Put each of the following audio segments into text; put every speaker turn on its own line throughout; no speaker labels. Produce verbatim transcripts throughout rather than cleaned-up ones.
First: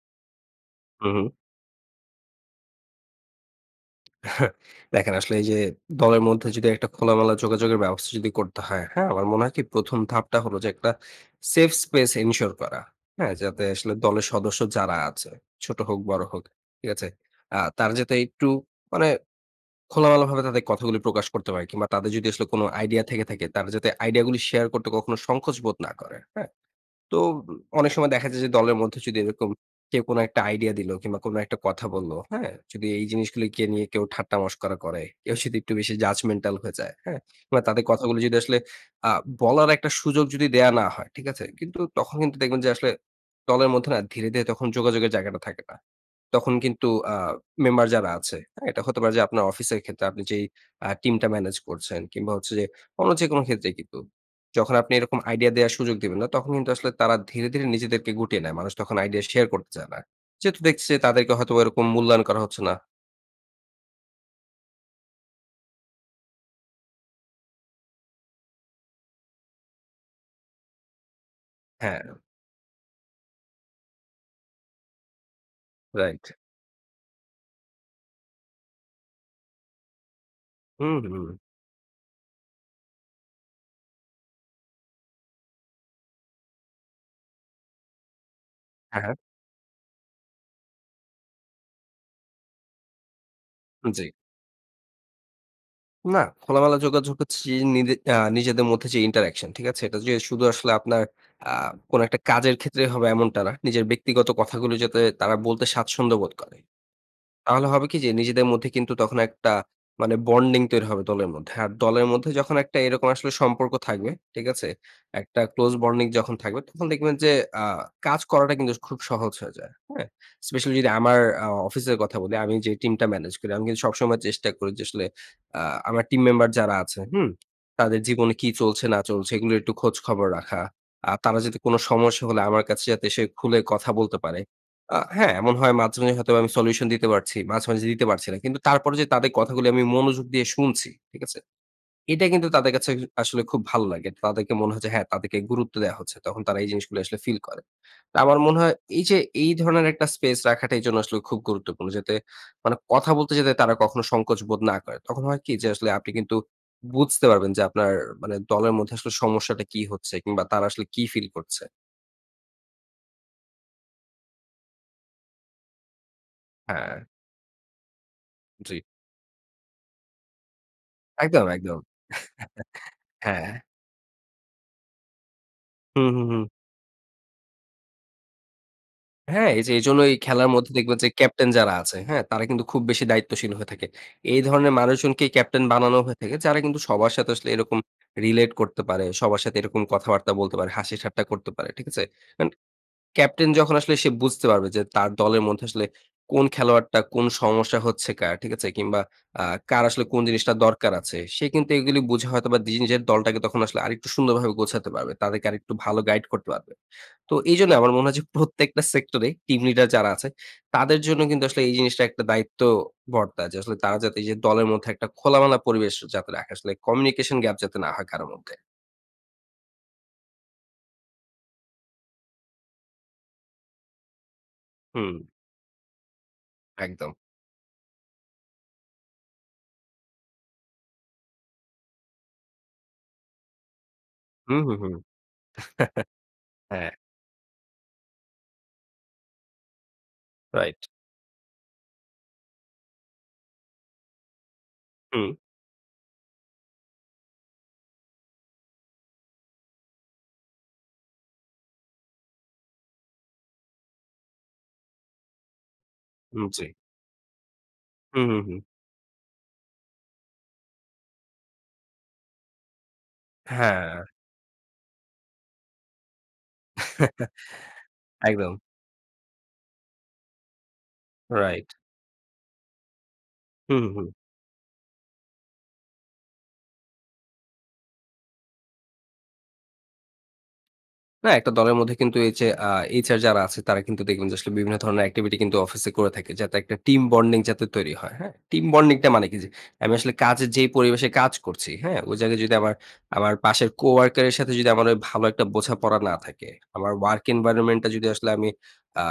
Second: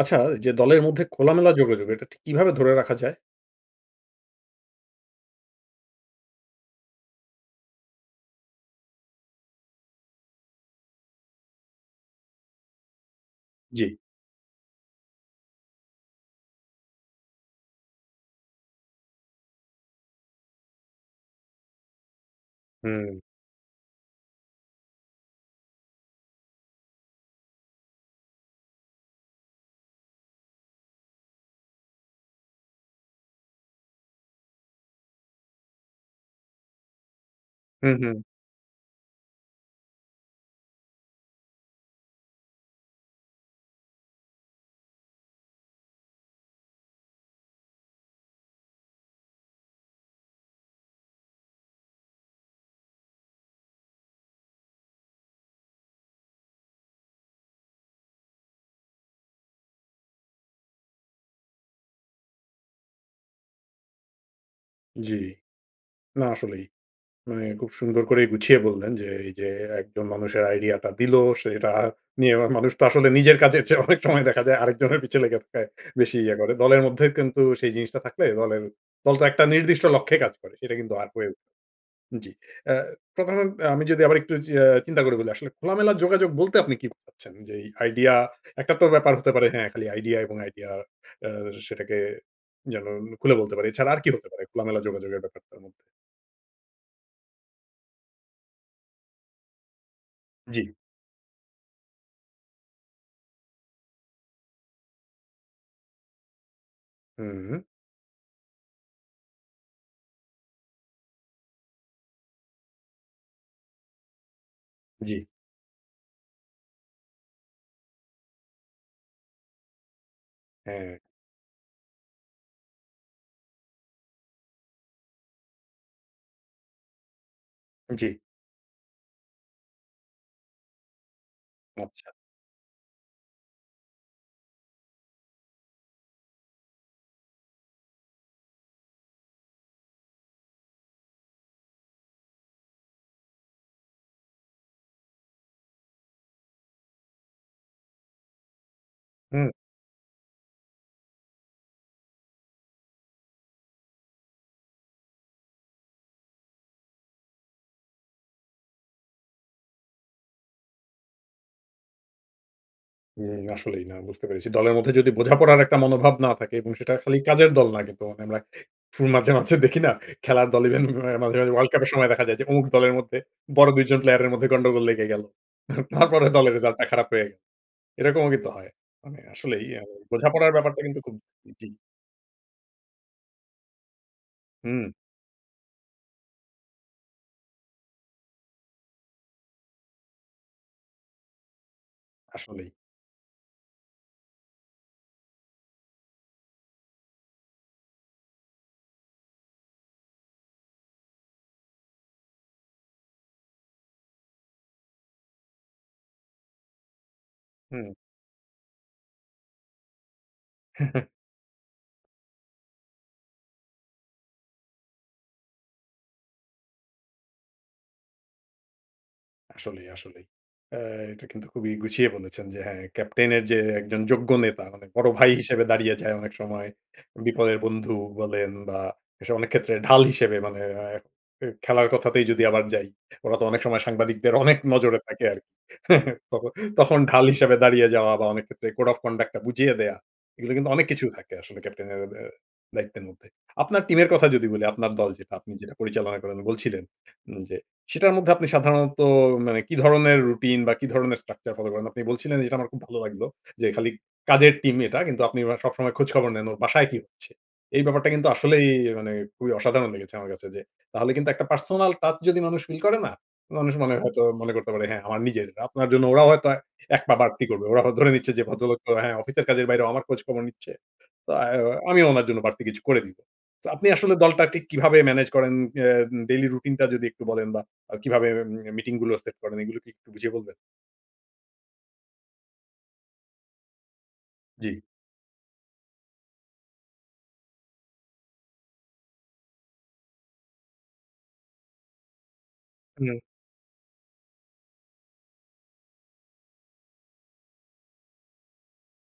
আচ্ছা, যে দলের মধ্যে
হুম, হুম।
খোলামেলা যোগাযোগ, এটা ঠিক কীভাবে ধরে রাখা যায়?
দেখেন, আসলে এইযে দলের মধ্যে যদি একটা খোলামেলা যোগাযোগের ব্যবস্থা যদি করতে হয়, হ্যাঁ? আমার মনে হয় কি? প্রথম ধাপটা হলো যে একটা safe space ensure করা। হ্যা? যাতে আসলে
জ্বি।
দলের সদস্য যারা আছে, ছোট হোক, বড় হোক। ঠিক আছে? আ তারা যাতে একটু মানে খোলামেলাভাবে তাদের কথাগুলি প্রকাশ করতে পারে। কিংবা তাদের যদি আসলে কোন আইডিয়া
হুম।
থেকে থাকে, তারা যাতে আইডিয়াগুলি শেয়ার করতে কখনো সংকোচ বোধ না করে। হ্যাঁ? তো অনেক উম সময় দেখা যায় যে দলের মধ্যে যদি এরকম কেউ কোনো একটা আইডিয়া দিল কিংবা কোনো একটা কথা বললো, হ্যাঁ? যদি এই জিনিসগুলিকে নিয়ে কেউ ঠাট্টা মস্করা করে, কেউ যদি একটু বেশি judgemental হয়ে যায়। হ্যা? কিংবা তাদের
হুম, হুম।
কথাগুলি যদি আসলে আ বলার একটা সুযোগ যদি দেওয়া না হয়। ঠিক আছে? কিন্তু তখন কিন্তু দেখবেন যে আসলে দলের মধ্যে না ধীরে, ধীরে যোগাযোগের জায়গাটা থাকে না। তখন কিন্তু আ মেম্বার যারা আছে, হ্যাঁ? এটা হতে পারে যে আপনার অফিসের ক্ষেত্রে, আপনি যেই আ টিমটা ম্যানেজ করছেন কিংবা হচ্ছে যে অন্য যেকোনো ক্ষেত্রেই কিন্তু। যখন আপনি এরকম আইডিয়া দেয়ার সুযোগ দিবেন না, তখন কিন্তু আসলে তারা ধীরে, ধীরে নিজেদেরকে গুটিয়ে নেয়। মানুষ তখন আইডিয়া শেয়ার করতে চায় না। যেহেতু দেখছে যে তাদেরকে হয়তোবা এরকম মূল্যায়ন করা হচ্ছে না।
জ্বি। না আসলেই। মানে খুব সুন্দর করেই গুছিয়ে বললেন যে, এই যে একজন মানুষের আইডিয়াটা দিলো, সে এটা
হ্যাঁ।
নিয়ে আবার মানুষ তো আসলে নিজের কাজের চেয়ে অনেক সময় দেখা যায় আরেকজনের পিছে লেগে থাকায় বেশি
রাইট।
ইয়ে করে। দলের মধ্যে কিন্তু সেই জিনিসটা থাকলে দলের দল তো একটা নির্দিষ্ট লক্ষ্যে কাজ করে। সেটা কিন্তু
হুম,
আর হয়ে
হুম।
উঠে জি। এ্যা তখন আমি যদি আবার একটু যে আ চিন্তা করে বলি আসলে খোলামেলা যোগাযোগ বলতে আপনি কি বোঝাচ্ছেন? যে আইডিয়া একটা তো
হ্যাঁ,
ব্যাপার
হ্যাঁ।
হতে পারে হ্যাঁ, খালি আইডিয়া এবং আইডিয়া আ সেটাকে যেন খুলে বলতে পারি। এছাড়া আর
জ্বি।
কি হতে পারে? খোলামেলা যোগাযোগের ব্যাপারটার মধ্যে?
না, খোলামেলা যোগাযোগ হচ্ছি নিজে আ নিজেদের মধ্যে যে interaction ঠিক আছে? এটা যে শুধু
জ্বি।
আসলে আপনার আ কোনো একটা কাজের ক্ষেত্রে হবে এমনটা না। নিজের ব্যক্তিগত কথাগুলি যাতে তারা বলতে স্বাচ্ছন্দ্য বোধ করে।
হুম।
তাহলে হবে কি যে, নিজেদের মধ্যে কিন্তু তখন একটা মানে বন্ডিং তৈরি হবে দলের মধ্যে। আর দলের মধ্যে যখন একটা এরকম আসলে সম্পর্ক থাকবে, ঠিক আছে?
জ্বি।
একটা ক্লোজ বন্ডিং যখন থাকবে তখন দেখবেন যে আ কাজ করাটা কিন্তু খুব সহজ হয়ে যায়। হ্যাঁ? স্পেশালি
হ্যাঁ।
রামার আ অফিসের কথা বলি, আমি যেই টিমটা ম্যানেজ করি। আমি কিন্তু সবসময় চেষ্টা করি যে আসলে আ আমার টিম মেম্বার যারা আছে, হুম? তাদের
জ্বি।
জীবনে কি চলছে, না চলছে এগুলোর একটু খোঁজখবর রাখা। আ তারা যাতে কোন
আচ্ছা।
সমস্যা হলে আমার কাছে যাতে এসে খুলে কথা বলতে পারে। আ হ্যাঁ? এমন হয় মাঝে, মাঝেই হয়তোবা আমি সলিউশন দিতে পারছি। মাঝে, মাঝে, দিতে পারছি না। কিন্তু তারপরও যে তাদের কথাগুলি আমি মনোযোগ দিয়ে শুনছি। ঠিক আছে? এটা কিন্তু তাদের কাছে [unintelligible] আসলে খুব ভালো লাগে। তাদেরকে মনে হয় যে হ্যাঁ, তাদেরকে গুরুত্ব দেয়া হচ্ছে। তখন তারা এই জিনিসগুলি আসলে ফিল করে। তো আমার মনে হয় এই যে,
হুম।
এই ধরনের একটা স্পেস রাখাটা, এই জন্য আসলে খুব গুরুত্বপূর্ণ। যাতে মানে কথা বলতে যেতে তারা কখনো সংকোচ বোধ না করে। তখন হয় কি যে, আসলে আপনি কিন্তু বুঝতে পারবেন যে, আপনার মানে দলের মধ্যে আসলে সমস্যাটা কি হচ্ছে? কিংবা তারা আসলে কী ফিল করছে?
উম আসলেই না, বুঝতে পেরেছি। দলের মধ্যে যদি বোঝাপড়ার একটা মনোভাব না থাকে এবং সেটা
হ্যাঁ।
খালি কাজের দল না কিন্তু আমরা
জ্বি।
ফু মাঝে, মাঝে দেখি না? খেলার দল ইভেন মাঝে, মাঝে
একদম,
ওয়ার্ল্ড
একদম।
কাপের সময় দেখা যায় যে অমুক দলের মধ্যে
হ্যাঁ।
বড় দুই জন প্লেয়ারের মধ্যে গন্ডগোল লেগে গেল।
হুম, হুম,
তারপরে
হুম।
দলের রেজাল্টটা খারাপ হয়, এরকমও কিন্তু হয়। মানে
হ্যাঁ,
আসলেই
এইযে
অ্যা
এইজন্য এই খেলার
বোঝাপড়ার
মধ্যে
ব্যাপারটা
দেখবেন
কিন্তু
যে
খুব
ক্যাপ্টেন
জ্বি।
যারা আছে, হ্যাঁ? তারা কিন্তু খুব বেশি দায়িত্বশীল হয়ে থাকে। এই ধরনের
হুম।
মানুষজনকেই ক্যাপ্টেন বানানো হয়ে থাকে, যারা কিন্তু সবার সাথে আসলে এরকম relate করতে পারে। সবার সাথে এরকম কথাবার্তা বলতে পারে, হাসি ঠাট্টা করতে পারে, ঠিক আছে? অন
আসলেই।
ক্যাপ্টেন যখন আসলে সে বুঝতে পারবে যে তার দলের মধ্যে আসলে কোন খেলোয়াড়টা কোন সমস্যা হচ্ছে কার, ঠিক আছে? কিংবা আ কার আসলে কোন জিনিসটা দরকার আছে? সে কিন্তু এগুলি বুঝে হয়তোবা দি নিজের দলটাকে তখন আসলে আরেকটু সুন্দরভাবে গোছাতে পারবে। তাদেরকে আরেকটু ভালো গাইড করতে পারবে। তো এইজন্য আমার
হুম।
মনে হয় যে প্রত্যেকটা সেক্টরে টিম লিডার যারা আছে, তাদের জন্য কিন্তু আসলে এই জিনিসটা একটা দায়িত্ব বর্তায়, যে আসলে তারা যাতে এইযে দলের মধ্যে একটা খোলামেলা পরিবেশ যাতে রাখে। আসলে communication gap যাতে না হয় কারো মধ্যে।
আসলেই, আসলেই। আ এটা কিন্তু খুবই গুছিয়ে বলেছেন যে, হ্যাঁ ক্যাপ্টেনের যে একজন যোগ্য নেতা মানে বড়
হুম।
ভাই হিসেবে দাঁড়িয়ে যায় অনেক সময়।
একদম।
বিপদের বন্ধু বলেন বা, এসব অনেক ক্ষেত্রে ঢাল হিসেবে মানে অ্যা এ খেলার কথাতেই যদি আবার যাই, ওরা তো অনেক সময় সাংবাদিকদের অনেক
হুম, হু, হু।
নজরে থাকে আরকি। তখন
হ্যাঁ।
তখন ঢাল হিসেবে দাঁড়িয়ে যাওয়া বা, অনেক ক্ষেত্রে code of conduct টা বুঝিয়ে দেয়া, এগুলো কিন্তু
রাইট।
অনেক কিছু থাকে আসলে ক্যাপ্টেনের অ্যা ব্যা দায়িত্বের মধ্যে। আপনার টিমের কথা যদি বলি, আপনার দল
হুম।
যেটা, আপনি যেটা পরিচালনা করেন বলছিলেন, উম যে সেটার মধ্যে আপনি সাধারণত মানে কি ধরনের রুটিন বা, কি ধরনের structure ফলো করেন? আপনি বলছিলেন যেটা আমার খুব ভালো লাগলো, যে খালি কাজের টিম এটা, কিন্তু আপনি আবার সবসময় খোঁজখবর
উম
নেন, ওর
জ্বি।
বাসায় কী হচ্ছে? এই ব্যাপারটা কিন্তু
হুম, হুম, হুম।
আসলেই এ মানে খুবই অসাধারণ লেগেছে আমার কাছে, যে তাহলে কিন্তু একটা personal touch যদি মানুষ ফিল করে না? মানুষ মানে
হ্যাঁ।
হয়তো মনে করতে পারে, "হ্যাঁ, আমার নিজের। আপনার জন্য ওরাও হয়তো এক পা বাড়তি করবে। ওরা হ ধরে নিচ্ছে যে
একদম।
ভদ্রলোক তো হ্যাঁ, অফিসের কাজের বাইরেও আমার খোঁজখবর নিচ্ছে। তো অ্যাও
রাইট।
আমিও উনার জন্য বাড়তি কিছু করে দিব।" তো
হুম,
আপনি
হুম, হুম।
আসলে দলটা ঠিক কিভাবে ম্যানেজ করেন? অ্যাম ডেইলি রুটিনটা যদি একটু বলেন? বা, আ কিভাবে এম মিটিংগুলো সেট করেন? এগুলো কি একটু বুঝিয়ে বলবেন?
না একটা দলের মধ্যে কিন্তু এই যে আ এইচ আর যারা আছে তারা কিন্তু দেখবেন যে আসলে
জ্বি।
বিভিন্ন ধরনের একটিভিটি কিন্তু অফিসে করে থাকে যাতে একটা টিম বন্ডিং যাতে তৈরি হয়। হ্যাঁ? টিম বন্ডিংটা মানে কি? যে আমি আসলে কাজের যে পরিবেশে কাজ করছি, হ্যাঁ? ওই জায়গায় যদি আমার,
হুম।
আমার পাশের কোয়ার্কার এর সাথে যদি আমার ভালো একটা বোঝাপড়া না থাকে, আমার ওয়ার্ক এনভায়রনমেন্টটা যদি আসলে আমি আ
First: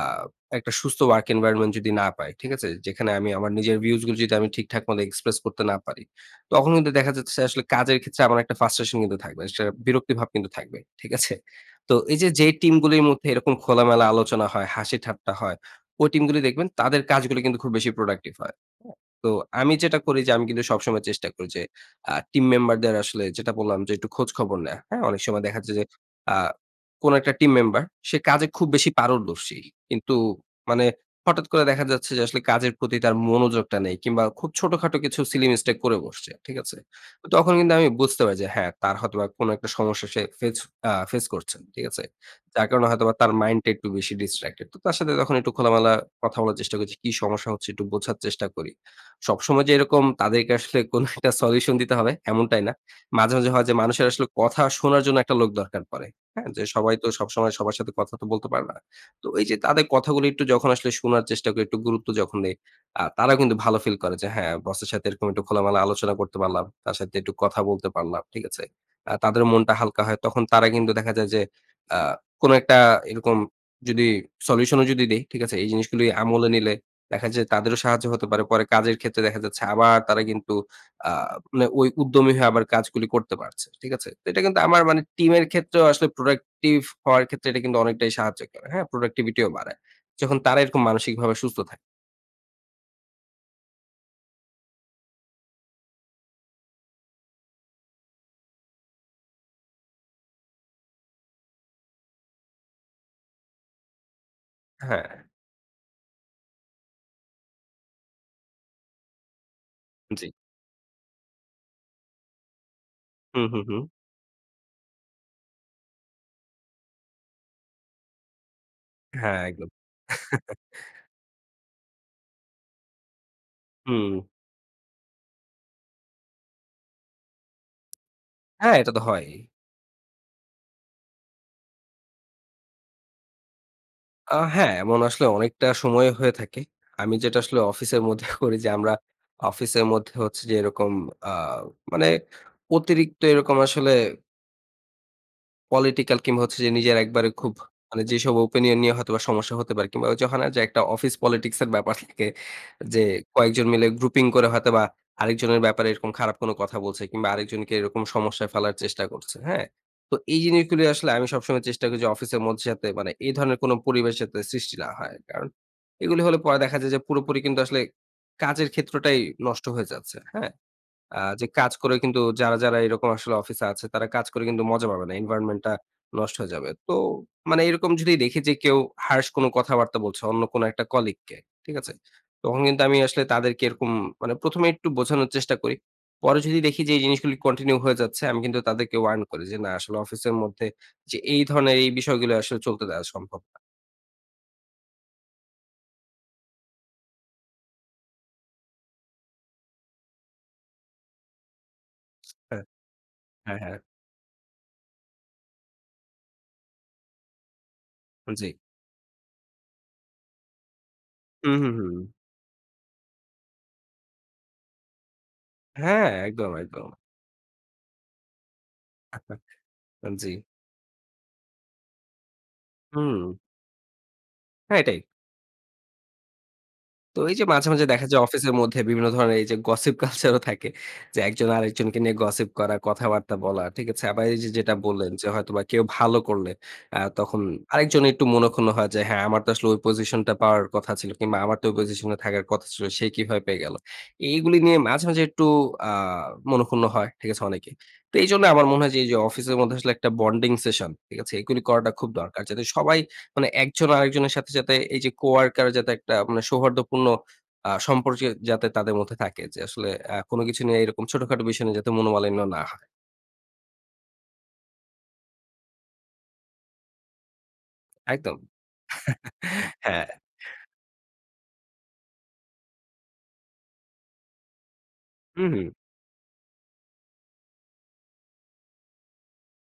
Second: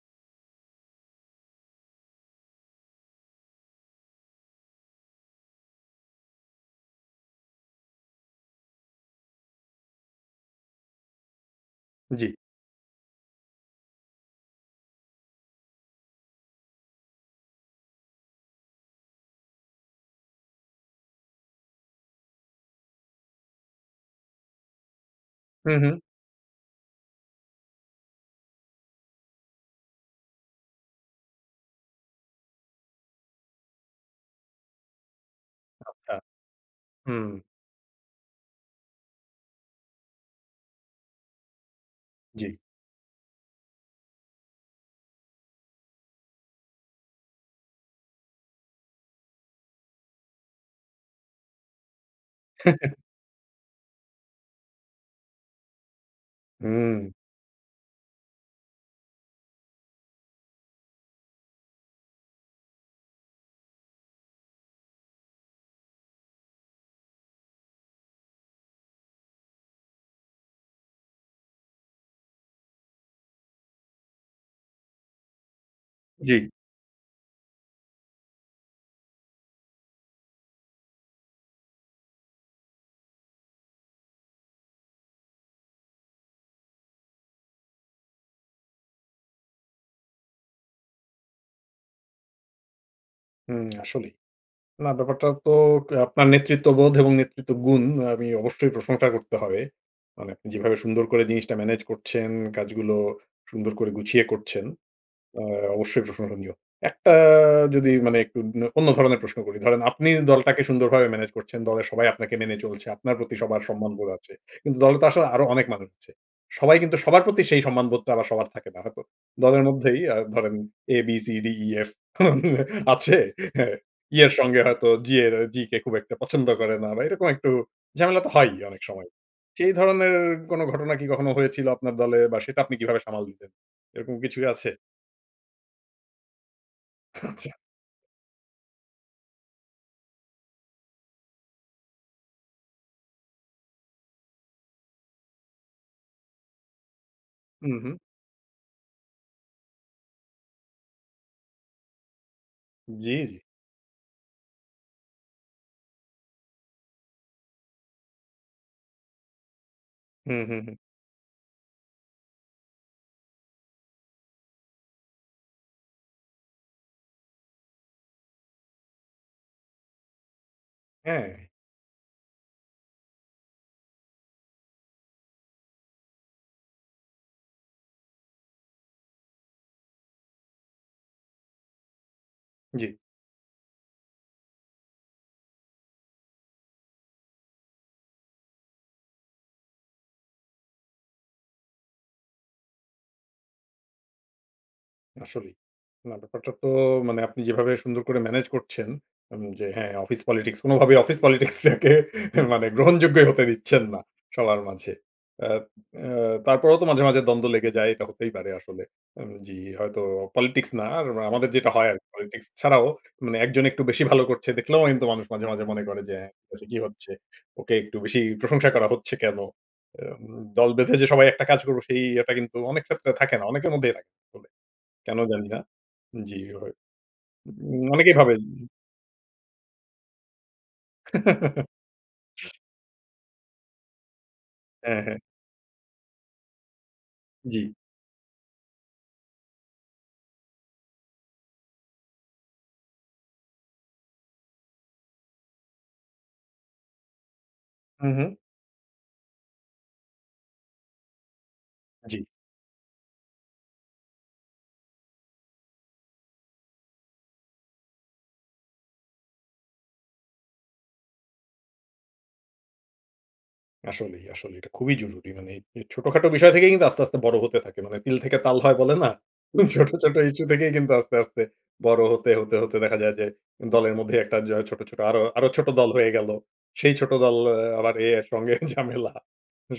একটা সুস্থ ওয়ার্ক এনভায়রনমেন্ট যদি না পাই, ঠিক আছে? যেখানে আমি আমার নিজের ভিউজ গুলো যদি ঠিকঠাক মত এক্সপ্রেস করতে না পারি। তখন কিন্তু দেখা যাচ্ছে, আসলে কাজের ক্ষেত্রে আমার একটা ফ্রাস্ট্রেশন কিন্তু থাকবে। যে বিরক্তি ভাব কিন্তু থাকবে, ঠিক আছে? তো এই যে,
জ্বি।
যে টিমগুলির মধ্যে এরকম খোলামেলা আলোচনা হয়, হাসিঠাট্টা হয়, ওই টিমগুলি দেখবেন তাদের কাজগুলি কিন্তু খুব বেশি প্রোডাক্টিভ হয়। হ্যাঁ? তো আমি যেটা করি যে, আমি কিন্তু সবসময় চেষ্টা করি যে আ টিম মেম্বারদের আসলে যেটা বললাম যে একটু খোঁজখবর নেয়া, হ্যা? অনেক সময় দেখাচ্ছে
হুম,
যে,
হুম।
আ কোন একটা টিম মেম্বার সে কাজে খুব বেশি পারদর্শী। কিন্তু মানে হঠাৎ করে দেখা যাচ্ছে যে, আসলে কাজের প্রতি তার মনোযোগটা নেই। কিংবা খুব ছোটখাটো কিছু সিলি মিস্টেক করে
আচ্ছা।
বসছে, ঠিক আছে? তো
হুম।
তখন কিন্তু আমি বুঝতে পারি যে, হ্যাঁ, তার হয়তোবা কোন একটা সমস্যা সে ফেস আ ফেস করছে। ঠিক আছে?
জ্বি।
যার কারণে হয়তোবা তার মাইন্ড টা একটু বেশি ডিস্ট্রাক্টেড। তো তার সাথে তখন একটু খোলামেলা কথা বলার চেষ্টা করি যে, কি সমস্যা হচ্ছে? একটু বোঝার চেষ্টা করি। সবসময় যে এরকম তাদেরকে আসলে কোনো একটা সলিউশন দিতে হবে, এমনটাই না। মাঝে, মাঝে হয় যে, মানুষের আসলে কথা শোনার জন্য একটা লোক দরকার পড়ে, হ্যা? সবাই
হুম।
তো সবসময় সবার সাথে কথা তো বলতে পারে না। তো এই যে তাদের কথাগুলো একটু যখন আসলে শোনার চেষ্টা করি, একটু গুরুত্ব যখন দেই, আ তারাও কিন্তু ভালো ফিল করে যে, হ্যাঁ, বস এর সাথে একটু খোলামেলা আলোচনা করতে পারলাম। তার সাথে একটু কথা বলতে পারলাম। ঠিক আছে? আ তাদের মনটা হালকা হয়। তখন তারা কিন্তু দেখা যায় যে আ কোনো একটা এরকম যদি সলিউশন ও যদি দেই ঠিক আছে? এই জিনিসগুলি
জ্বি।
আমলে নিলে দেখা যায় তাদেরও সাহায্য হতে পারে। পরে কাজের ক্ষেত্রে দেখা যাচ্ছে আবার তারা কিন্তু আ মানে ওই উদ্যমী হয়ে আবার কাজগুলি করতে পারছে। ঠিক আছে? তো এটা কিন্তু আমার মানে টিমের ক্ষেত্রেও আসলে প্রোডাক্টিভ হওয়ার ক্ষেত্রে এটা কিন্তু অনেকটাই সাহায্য করে, হ্যাঁ? প্রোডাক্টিভিটিও বাড়ায়। যখন তারা এরকম মানসিকভাবে সুস্থ থাকে।
হুম, আসলেই। না ব্যাপারটা তো কে আপনার নেতৃত্ববোধ এবং নেতৃত্ব গুণ আ আমি অবশ্যই প্রশংসা করতে হবে। মানে যেভাবে সুন্দর করে জিনিসটা ম্যানেজ করছেন কাজগুলো, সুন্দর করে গুছিয়ে করছেন।
হ্যাঁ।
আ অবশ্যই প্রশংসনীয়। একটা যদি মানে একটু নে অন্য ধরনের প্রশ্ন করি। ধরেন আপনি
জী।
দলটাকে সুন্দরভাবে ম্যানেজ করছেন। দলের সবাই আপনাকে মেনে চলছে। আপনার প্রতি
হুম,
সবার
হুম, হুম।
সম্মানবোধ আছে। কিন্তু দলে তো আসলে আরো অনেক মানুষ আছে। সবাই কিন্তু সবার প্রতি সেই সম্মানবোধটা আবার সবার থাকে না হয়তো।
হ্যাঁ,
দলের
একদম।
মধ্যেই আ ধরেন A, B, C, D, E, F আছে। হ্যাঁ, E
হুম।
এর সঙ্গে হয়তো G এর আ G কে খুব একটা পছন্দ করে না বা, এরকম একটু ঝামেলা তো হয়ই
হ্যাঁ,
অনেক
এটা তো
সময়।
হয়ই।
সেই ধরনের এ কোন ঘটনা কি কখনো হয়েছিল আপনার দলে বা, সেটা আপনি কিভাবে সামাল দিতেন? এরকম
আ
কিছু কি আছে?
হ্যাঁ, এমন আসলে অনেকটা সময়ে হয়ে থাকে। আমি যেটা
আচ্ছা।
আসলে অফিসের মধ্যে করি যে আমরা অফিসের মধ্যে হচ্ছে যে এরকম আ মানে অতিরিক্ত এরকম আসলে political কিংবা হচ্ছে যে নিজের একবারে খুব
হুম, হুম।
মানে যেসব opinion নিয়ে হয়তোবা সমস্যা হতে পারে কিংবা ওইযে হয় না? যে একটা অফিস politics এর ব্যাপার থাকে যে,
জি, জি।
কয়েকজন মিলে grouping করে হয়তোবা আরেকজনের ব্যাপারে এরকম খারাপ কোনো কথা বলছে কিংবা আরেকজনকে এরকম সমস্যায় ফালার চেষ্টা করছে। হ্যাঁ? তো এই
হুম, হুম, হুম।
জিনিসগুলি আসলে আমি সবসময় চেষ্টা করি যে অফিসের মধ্যে যাতে মানে এই ধরনের কোন পরিবেশ যাতে সৃষ্টি না হয়। কারণ এগুলি হলে পরে দেখা যায় যে পুরোপুরি কিন্তু আসলে কাজের ক্ষেত্রটাই নষ্ট হয়ে যাচ্ছে। হ্যাঁ? আ যে
হ্যাঁ।
কাজ করে কিন্তু যারা, যারা এরকম আসলে অফিসে আছে, তারা কাজ করে কিন্তু মজা পাবে না। এনভায়রনমেন্টটা নষ্ট হয়ে যাবে। তো মানে এরকম যদি দেখি যে কেউ harsh কোন কথাবার্তা বলছে অন্য কোন একটা কলিগকে, ঠিক আছে? তখন কিন্তু
জি।
আমি আসলে তাদেরকে এরকম মানে প্রথম এ একটু বোঝানোর চেষ্টা করি। পরে যদি দেখি যে এই জিনিসগুলো continue হয়ে যাচ্ছে আমি কিন্তু তাদেরকে warn করি যে না আসলে অফিসের মধ্যে যে এই ধরণের এই বিষয়গুলো আসলে চলতে দেওয়া সম্ভব না।
আসলেই। না ব্যাপারটা তো মানে আপনি যেভাবে সুন্দর করে ম্যানেজ করছেন, এবং যে হ্যাঁ, অফিস পলিটিক্স, কোনভাবেই অফিস পলিটিক্সটাকে
হ্যাঁ,
মানে গ্রহণযোগ্যই হতে
হ্যাঁ, হ্যাঁ।
দিচ্ছেন না, সবার মাঝে। আ আ তারপরেও তো মাঝে, মাঝে দ্বন্দ্ব লেগে যায়। এটা হতেই পারে
জি।
আসলে। উ জি, হয়তো পলিটিক্স না, আর আমাদের
হুম,
যেইটা
হুম,
হয়
হুম।
আরকি। পলিটিক্স ছাড়াও মানে একজন একটু বেশি ভালো করছে, দেখলেও কিন্তু মানুষ মাঝে, মাঝে মনে করে
হ্যাঁ,
যে, "হ্যাঁ
একদম,
আচ্ছা কি
একদম।
হচ্ছে? ওকে একটু বেশিই প্রশংসা করা হচ্ছে কেনো?" আ
আ
ব
জি।
দল বেঁধে যে সবাই একটা কাজ করবে, সেই ইয়েটা কিন্তু অনেক ক্ষেত্রে
হুম।
থাকে না। অনেকের মধ্যেই থাকে। তবে
হ্যাঁ, এইটাই।
কেন জানি না, জি।
তো এই যে মাঝে, মাঝে
উম
দেখা
অনেকেই
যায়,
ভাবেন
অফিসের
উ
মধ্যে বিভিন্ন ধরনের এই যে গসিপ কালচার ও থাকে। যে এক জন আরেকজনকে নিয়ে গসিপ করা, কথাবার্তা বলা। ঠিক আছে? আবার এই যে যেটা
হ্যাঁ,
বললেন,
হ্যাঁ।
যে হয়তোবা কেউ ভালো করলে অ্যা তখন
জি।
আরেকজন একটু মনোক্ষুণ্ণ হয়। যে, "হ্যাঁ, আমার তো আসলে ওই পজিশনটা পাওয়ার কথা ছিল।" কিংবা, "আমার তো ওই পজিশনে থাকার কথা ছিল। সে কিভাবে পেয়ে গেলো?" এইগুলি নিয়ে মাঝে, মাঝে একটু আ মনোক্ষুণ্ণ হয়। ঠিক আছে? অনেকেই।
হুম,
তো
হুম।
এইজন্যে আমার মনে হয়, যে এই যে অফিসের মধ্যে আসলে একটা বন্ডিং সেশন, ঠিক আছে? এইগুলি করাটা খুব
জি।
দরকার। যাতে সবাই মানে একজন আরেকজনের সাথে যাতে এই যে কো-ওয়ার্কার যাতে একটা মানে সৌহার্দ্যপূর্ণ আ সম্পর্যে যাতে তাদের মধ্যে থাকে। যে আসলে আ কোন কিছু নিয়ে এরকম ছোটখাটো বিষয় নিয়ে যাতে মনোমালিন্য না হয়।
আসলেই, আসলেই এটা খুবই জরুরি। মানে এই ছোটখাটো বিষয় থেকেই কিন্তু আস্তে, আস্তে বড় হতে থাকে। মানে তিল থেকে
একদম।
তাল হয়, বলে না? ছোট,
হ্যাঁ।
ছোট ইস্যু থেকেই কিন্তু আস্তে, আস্তে বড় হতে, হতে, হতে দেখা যায়, যে দলের মধ্যেই একটা য ছোট, ছোট আরো,
উ
আরো ছোট
হুম।
দল হয়ে গেলো। সেই ছোট দল এ আবার এ, এর সঙ্গে ঝামেলা।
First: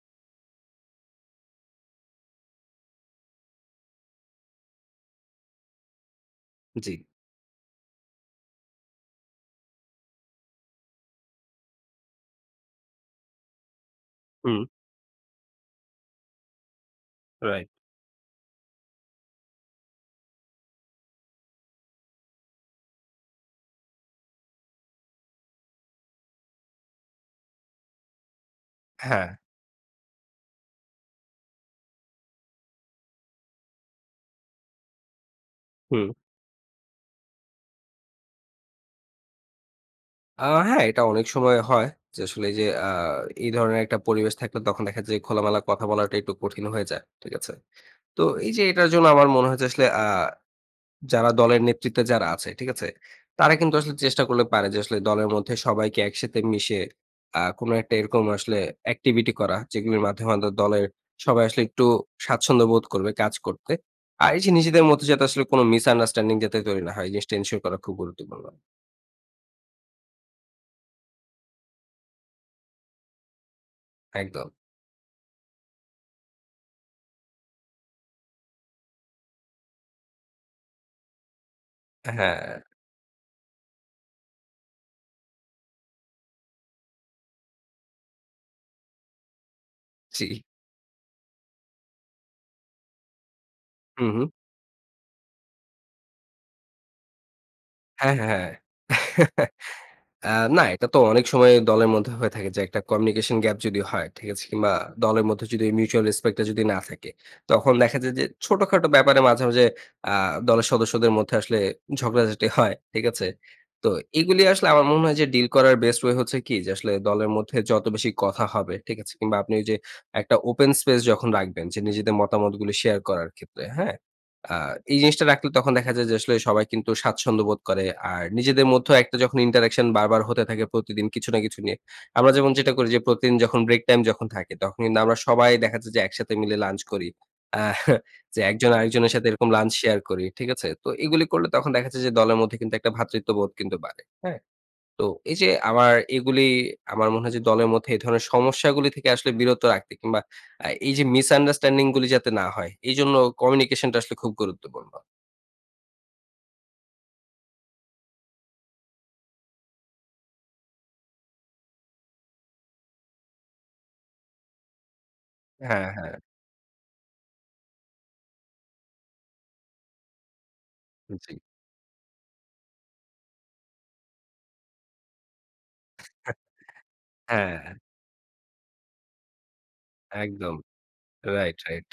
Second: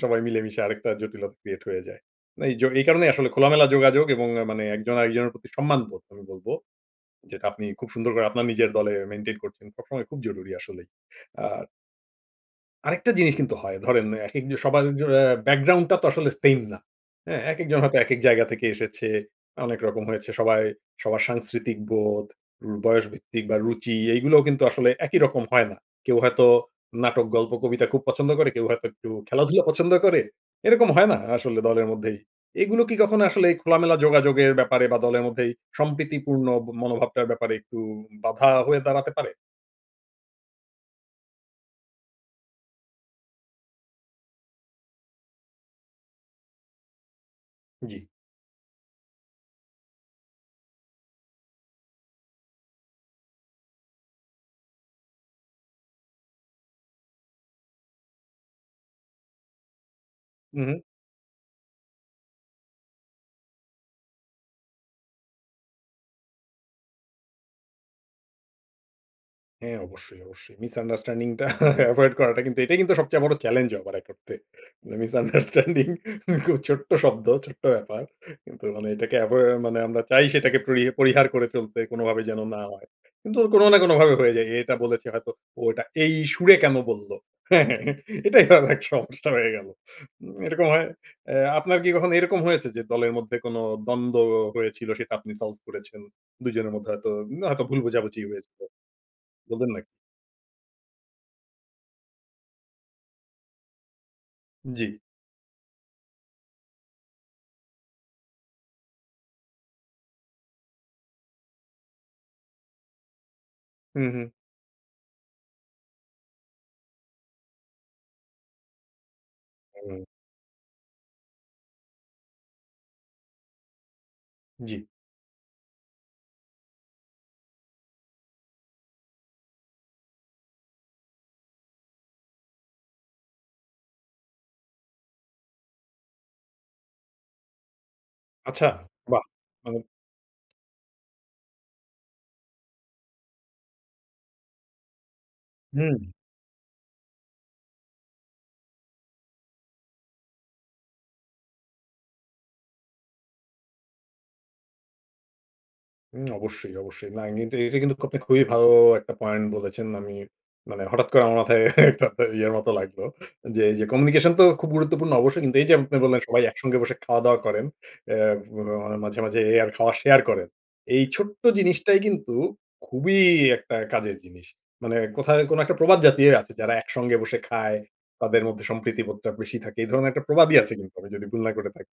সবাই মিলেমিশে আরেকটা জটিলতা ক্রিয়েট হয়ে যায়। না এই জ এই কারণেই আসলে খোলামেলা যোগাযোগ, এবং মানে একজন আরেকজনের প্রতি সম্মানবোধ আমি বলব।
জি।
যেটা আপনি খুব সুন্দর করে আপনার নিজের দলে মেইনটেইন করছেন। সবসময় খুব জরুরি আসলেই। আর আরেকটা জিনিস কিন্তু হয়। ধরেন এক এক যে
হুম।
সবার য ব্যাকগ্রাউন্ড টা তো আসলে সেইম না। হ্যাঁ?
রাইট।
একেকজন হয়তো একেক জায়গা থেকে এসেছে। অনেক রকম হয়েছে সবাই সবার সাংস্কৃতিক বোধ, ব বয়সভিত্তিক বা রুচি এইগুলাও কিন্তু আসলে একই রকম হয় না। কেউ হয়তো নাটক, গল্প, কবিতা খুব পছন্দ করে, কেউ হয়তো একটু
হ্যাঁ।
খেলাধুলা পছন্দ করে। এরকম হয় না আসলে দলের মধ্যেই। এগুলো কি কখনো আসলে খোলামেলা যোগাযোগের ব্যাপারে বা দলের মধ্যে
হুম।
সম্প্রীতিপূর্ণ মনোভাবটার ব্যাপারে একটু বাধা হয়ে দাঁড়াতে পারে?
আ হ্যাঁ, এটা অনেক সময় হয় যে আসলে এই যে আ এই ধরনের একটা পরিবেশ থাকলে, তখন দেখা যায় খোলামেলা কথা বলাটা একটু কঠিন হয়ে যায়। ঠিক আছে?
জি।
তো এই যে এটার জন্য আমার মনে হয় যে আসলে আ যারা দলের নেতৃত্বে যারা আছে, ঠিক আছে? তারা কিন্তু আসলে চেষ্টা করলে পারে যে আসলে দলের মধ্যে সবাইকে একসাথে মিশে, আ কোন একটা এরকম আসলে অ্যাক্টিভিটি করা, যেগুলির মাধ্যমে হয়তো
উ হুম।
দলের সবাই আসলে একটু স্বাচ্ছন্দ্য বোধ করবে কাজ করতে। আর এই যে নিজেদের মধ্যে যাতে আসলে কোন মিসআন্ডারস্ট্যান্ডিং যাতে তৈরি না হয়, এই জিনিসটা এনসিওর করা খুব গুরুত্বপূর্ণ।
হ্যাঁ, অবশ্যই, অবশ্যই। মিসআন্ডারস্ট্যান্ডিং টা এভয়েড করাটা কিন্তু এটাই কিন্তু সবচেয়ে বড় চ্যালেঞ্জ, আবার এক অর্থে।
একদম।
মিসআন্ডারস্ট্যান্ডিং খুব ছোট্ট শব্দ, ছোট্ট ব্যাপার। কিন্তু মানে এটাকে এভোই মানে আমরা চাই সেটাকে পরি পরিহার করে চলতে কোনো
অ্যা
ভাবে
হ্যাঁ।
যেন না হয়। কিন্তু কোনো না কোনোভাবে হয়ে যায়। এ, এটা বলেছে হয়তো, ও এটা এই সুরে কেন বলল? হ্যাঁ, হ্যাঁ, হ্যাঁ এটাই অনেক সমস্যা হয়ে গেল। উম
জ্বি।
এরকম হয় এ আপনার কি কখনও এরকম হয়েছে? যে দলের মধ্যে কোন
হুম,
দ্বন্দ্ব
হুম।
হয়েছিল, সেটা আপনি সলভ করেছেন। দুই জনের মধ্যে হয়তো উ হয়তো ভুল
হ্যাঁ,
বোঝাবোঝিই
হ্যাঁ, হ্যাঁ।
হয়েছিল। বলবেন নাকি?
এ না এটা তো অনেক সময় দলের মধ্যে হয়ে থাকে যে একটা কমিউনিকেশন গ্যাপ যদি হয় ঠিক আছে? কিংবা
জ্বি।
দলের মধ্যে যদি ওই মিউচুয়াল রেসপেক্ট টা যদি না থাকে। তখন দেখা যায় যে ছোটখাটো ব্যাপারে মাঝে, মাঝে আ দলের সদস্যদের মধ্যে আসলে ঝগড়াঝাটি হয়। ঠিক আছে? তো
হুম, হুম।
এগুলি আসলে আমার মনে হয় যে ডিল করার বেস্ট ওয়ে হচ্ছে কি যে, আসলে দলের মধ্যে যত বেশি কথা হবে, ঠিক আছে? কিংবা আপনি ওইযে
হুম।
একটা ওপেন স্পেস যখন রাখবেন যে নিজেদের মতামতগুলি শেয়ার করার ক্ষেত্রে, হ্যাঁ? আ
জ্বি।
এই জিনিসটা রাখলে তখন দেখা যায় যে আসলে সবাই কিন্তু স্বাচ্ছন্দ্য বোধ করে। আর নিজেদের মধ্যেও একটা যখন ইন্টারেকশন বারবার হতে থাকে প্রতিদিন কিছু না কিছু নিয়ে। আমরা যেমন যেটা করি যে প্রতিদিন যখন ব্রেক টাইম যখন থাকে, তখন কিন্তু আমরা সবাই দেখা যাচ্ছে যে একসাথে মিলে লাঞ্চ করি। আহ যে
আচ্ছা,
একজন আরেকজনের
বাহ!
সাথে এরকম লাঞ্চ
মানে
শেয়ার করি। ঠিক আছে? তো এগুলি করলে তখন দেখা যাচ্ছে যে দলের মধ্যে কিন্তু একটা ভ্রাতৃত্ববোধ কিন্তু বাড়ে। হ্যাঁ? তো এই যে আমার
হুম।
এগুলি আমার মনে হয়, যে দলের মধ্যে এ ধরনের সমস্যাগুলি থেকে আসলে বিরত রাখে কিংবা আ এই যে মিসআন্ডারস্ট্যান্ডিং গুলি যাতে না হয়, এইজন্য কমিউনিকেশন টা আসলে খুব গুরুত্বপূর্ণ।
উম অবশ্যই, অবশ্যই। না, এমনিতে এইটা কিন্তু খুবই ভালো একটা পয়েন্ট বলেছেন। আমি মানে হঠাৎ করে আমার মাথায় একটা ত ইয়ের মত লাগলো, যে এই যে কমিউনিকেশন তো খুব গুরুত্বপূর্ণ অবশ্যই। কিন্তু এই যে
হ্যাঁ,
আপনি
হ্যাঁ।
বললেন, সবাই একসঙ্গে বসে খাওয়া-দাওয়া করেন। অ্যা অ মাঝে, মাঝে আবার খাওয়া শেয়ার করেন। এই
জী।
ছোট্ট জিনিসটাই কিন্তু খুবই একটা কাজের জিনিস। মানে কোথায় কোনো একটা প্রবাদ জাতীয় আছে, যারা একসঙ্গে বসে খায়,
হ্যাঁ।
তাদের মধ্যে সম্প্রীতিবোধটা বেশি থাকে। এই ধরনের একটা প্রবাদই
একদম,
আছে, কিন্তু আমি যদি ভুল না
রাইট,
করে
রাইট।
থাকি।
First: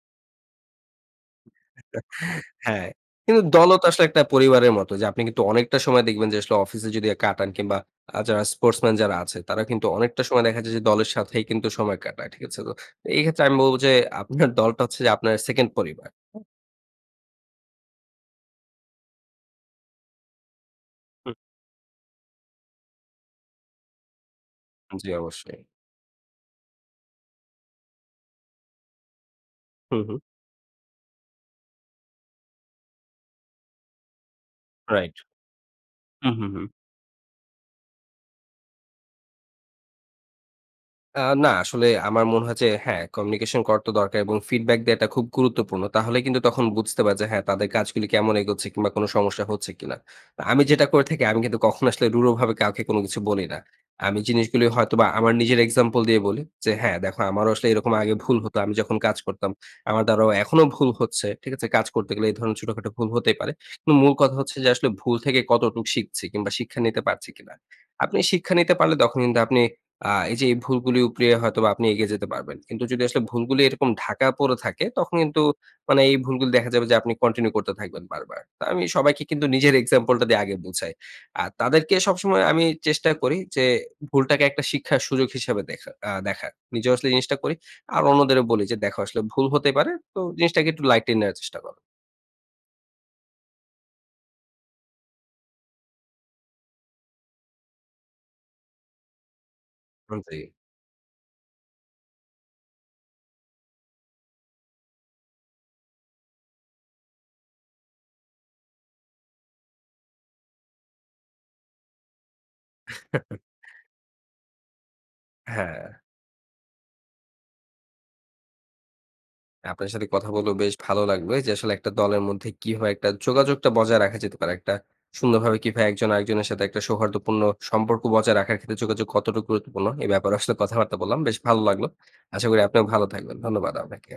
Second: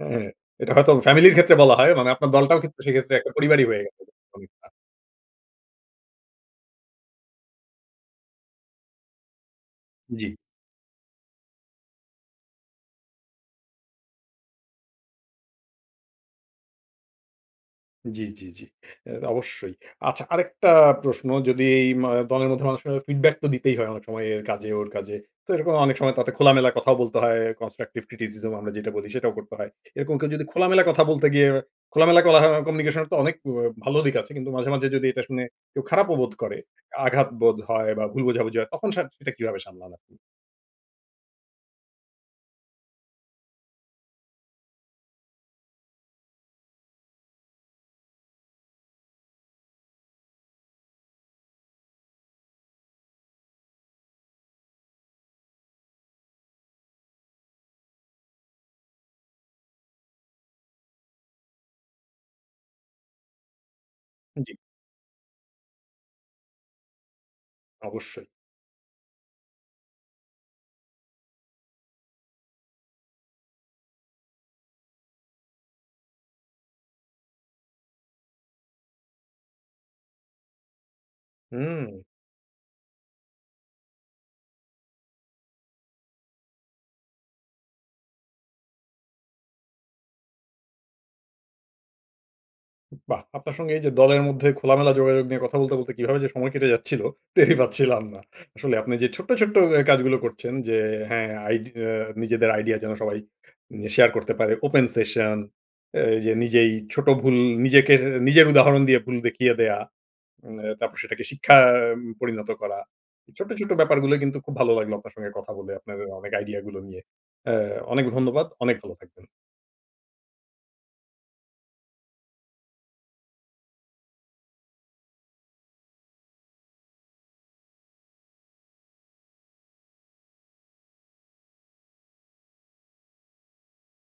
হ্যাঁ? এটা হয়তো ফ্যামিলির ক্ষেত্রে বলা হয়। মানে আপনার দলটাও কিন্তু
হ্যাঁ।
সেক্ষেত্রে একটা
কিন্তু
পরিবারই
দলও
হয়ে
তো
গেছে।
আসলে একটা
[unintelligible]
পরিবারের মত। যে আপনি কিন্তু অনেকটা সময় দেখবেন, যে আসলে অফিসে যদি আ কাটান, কিংবা আ যারা স্পোর্টসম্যান যারা আছে, তারা কিন্তু অনেকটা
জি।
সময় দেখা যায় যে দলের সাথেই কিন্তু সময় কাটায়। ঠিক আছে? তো এই ক্ষেত্রে আমি বলব, যে আপনার দলটা হচ্ছে যে আপনার সেকেন্ড পরিবার। হ্যাঁ?
জি, জি, জি। এ অবশ্যই। আচ্ছা, আরেকটা প্রশ্ন
হুম।
যদি ইমা দলের মধ্যে মানুষকে কিন্তু ফিডব্যাক তো দিতেই হয় অনেক সময়। এর কাজে, ওর
জি,
কাজে। তো
অবশ্যই।
এরকম অনেক সময় তাতে খোলামেলা কথাও বলতে হয়। কনস্ট্রাকটিভ ক্রিটিসিজম আমরা যেটা বলি সেটাও করতে হয়।
হু,
এরকম
হুম।
কেউ যদি খোলামেলা কথা বলতে গিয়ে, খোলামেলা কোলাহ কমিউনিকেশন এর তো অনেক ভালো দিক আছে। কিন্তু মাঝে, মাঝে যদি
রাইট,
এটা শুনে কেউ খারাপও বোধ
হুম, হুম,
করে,
হুম।
আঘাত বোধ হয়, বা ভুল বোঝাবুঝি হয় তখন সেট সেটা কিভাবে সামলান আপনি?
আ না আসলে আমার মনে হয় যে, হ্যাঁ, communication করার তো দরকার এবং feedback দেয়াটা খুব গুরুত্বপূর্ণ। তাহলে কিন্তু তখন বুঝতে পারি যে, হ্যাঁ, তাদের কাজগুলি কেমন এগোচ্ছে কিংবা কোন সমস্যা হচ্ছে কিনা? আ আমি যেটা করে থাকি, আমি কিন্তু কখনো আসলে রূঢ়ভাবে কাউকে কোনো কিছু বলি না। আমি জিনিসগুলি হয়তোবা আমার নিজের example দিয়ে বলি যে "হ্যাঁ, দেখো আমারও আসলে এরকম আগে ভুল হতো। আমি যখন কাজ করতাম আমার দ্বারাও এখনো ভুল হচ্ছে। ঠিক আছে? কাজ করতে গেলে এই ধরনের ছোটখাটো ভুল হতেই পারে। কিম মূল কথা
জ্বি।
হচ্ছে যে আসলে ভুল থেকে কতটুক শিখছি। কিংবা শিক্ষা নিতে পারছি কিনা? আপনি
অবশ্যই।
শিক্ষা নিতে পারলে তখন কিন্তু আপনি আ এইযে এই ভুলগুলি উপড়িয়ে হয়তোবা আপনি এগিয়ে যেতে পারবেন। কিন্তু যদি আসলে ভুলগুলি এরকম ঢাকা পড়ে থাকে, তখন কিন্তু মানে এই ভুলগুলি দেখা যাবে যে আপনি continue করতে থাকবেন বারবার।" তো আমি সবাইকে কিন্তু নিজের example টা দিয়ে আগে বোঝাই। আর তাদেরকে
হুম।
সবসময় আমি চেষ্টা করি যে ভুলটাকে একটা শিক্ষার সুযোগ হিসাবে দেখা আ দেখার। নিজেও আসলে জিনিসটা করি। আর অন্যদেরও বলি যে, "দেখো, আসলে ভুল হতেই পারে। তো জিনিসটাকে একটু lightly নেওয়ার চেষ্টা কর।"
বাহ! আপনার সঙ্গে এইযে দলের মধ্যে খোলামেলা যোগাযোগ নিয়ে কথা বলতে, বলতে কীভাবে যে সময় কেটে যাচ্ছিল? টেরই পাচ্ছিলাম না। আসলে আপনি যে ছোট্ট, ছোট্ট এ কাজগুলো
উম জি।
করছেন যে, হ্যাঁ, আইডি এ নিজেদের আইডিয়া যেন সবাই মানে য়ে শেয়ার করতে পারে। Open session, আ এইযে নিজেই ছোট ভুল নিজেকে এর নিজের উদাহরণ দিয়ে ভুল দেখিয়ে দেয়া, উম তারপর সেটাকে শিক্ষা উম পরিণত করা। এই ছোট্ট, ছোট্ট ব্যাপারগুলো কিন্তু খুব ভালো লাগলো আপনার সঙ্গে কথা বলে,
হ্যাঁ।
আপনার অনেক আইডিয়াগুলো নিয়ে। এ অনেক ধন্যবাদ। অনেক ভালো থাকবেন।
আপনার সাথে কথা বলেও বেশ ভালো লাগবে যে আসলে একটা দলের মধ্যে কিভাবে একটা যোগাযোগটা বজায় রাখা যেতে পারে? একটা সুন্দরভাবে কিভাবে একজন আরেকজনের সাথে একটা সৌহার্দ্যপূর্ণ সম্পর্ক বজায় রাখার ক্ষেত্রে যোগাযোগ কতটুক গুরুত্বপূর্ণ? এ ব্যাপারে আসলে কথাবার্তা বললাম। বেশ ভালো লাগলো। আশা করি আপনিও ভালো থাকবেন। ধন্যবাদ আপনাকে।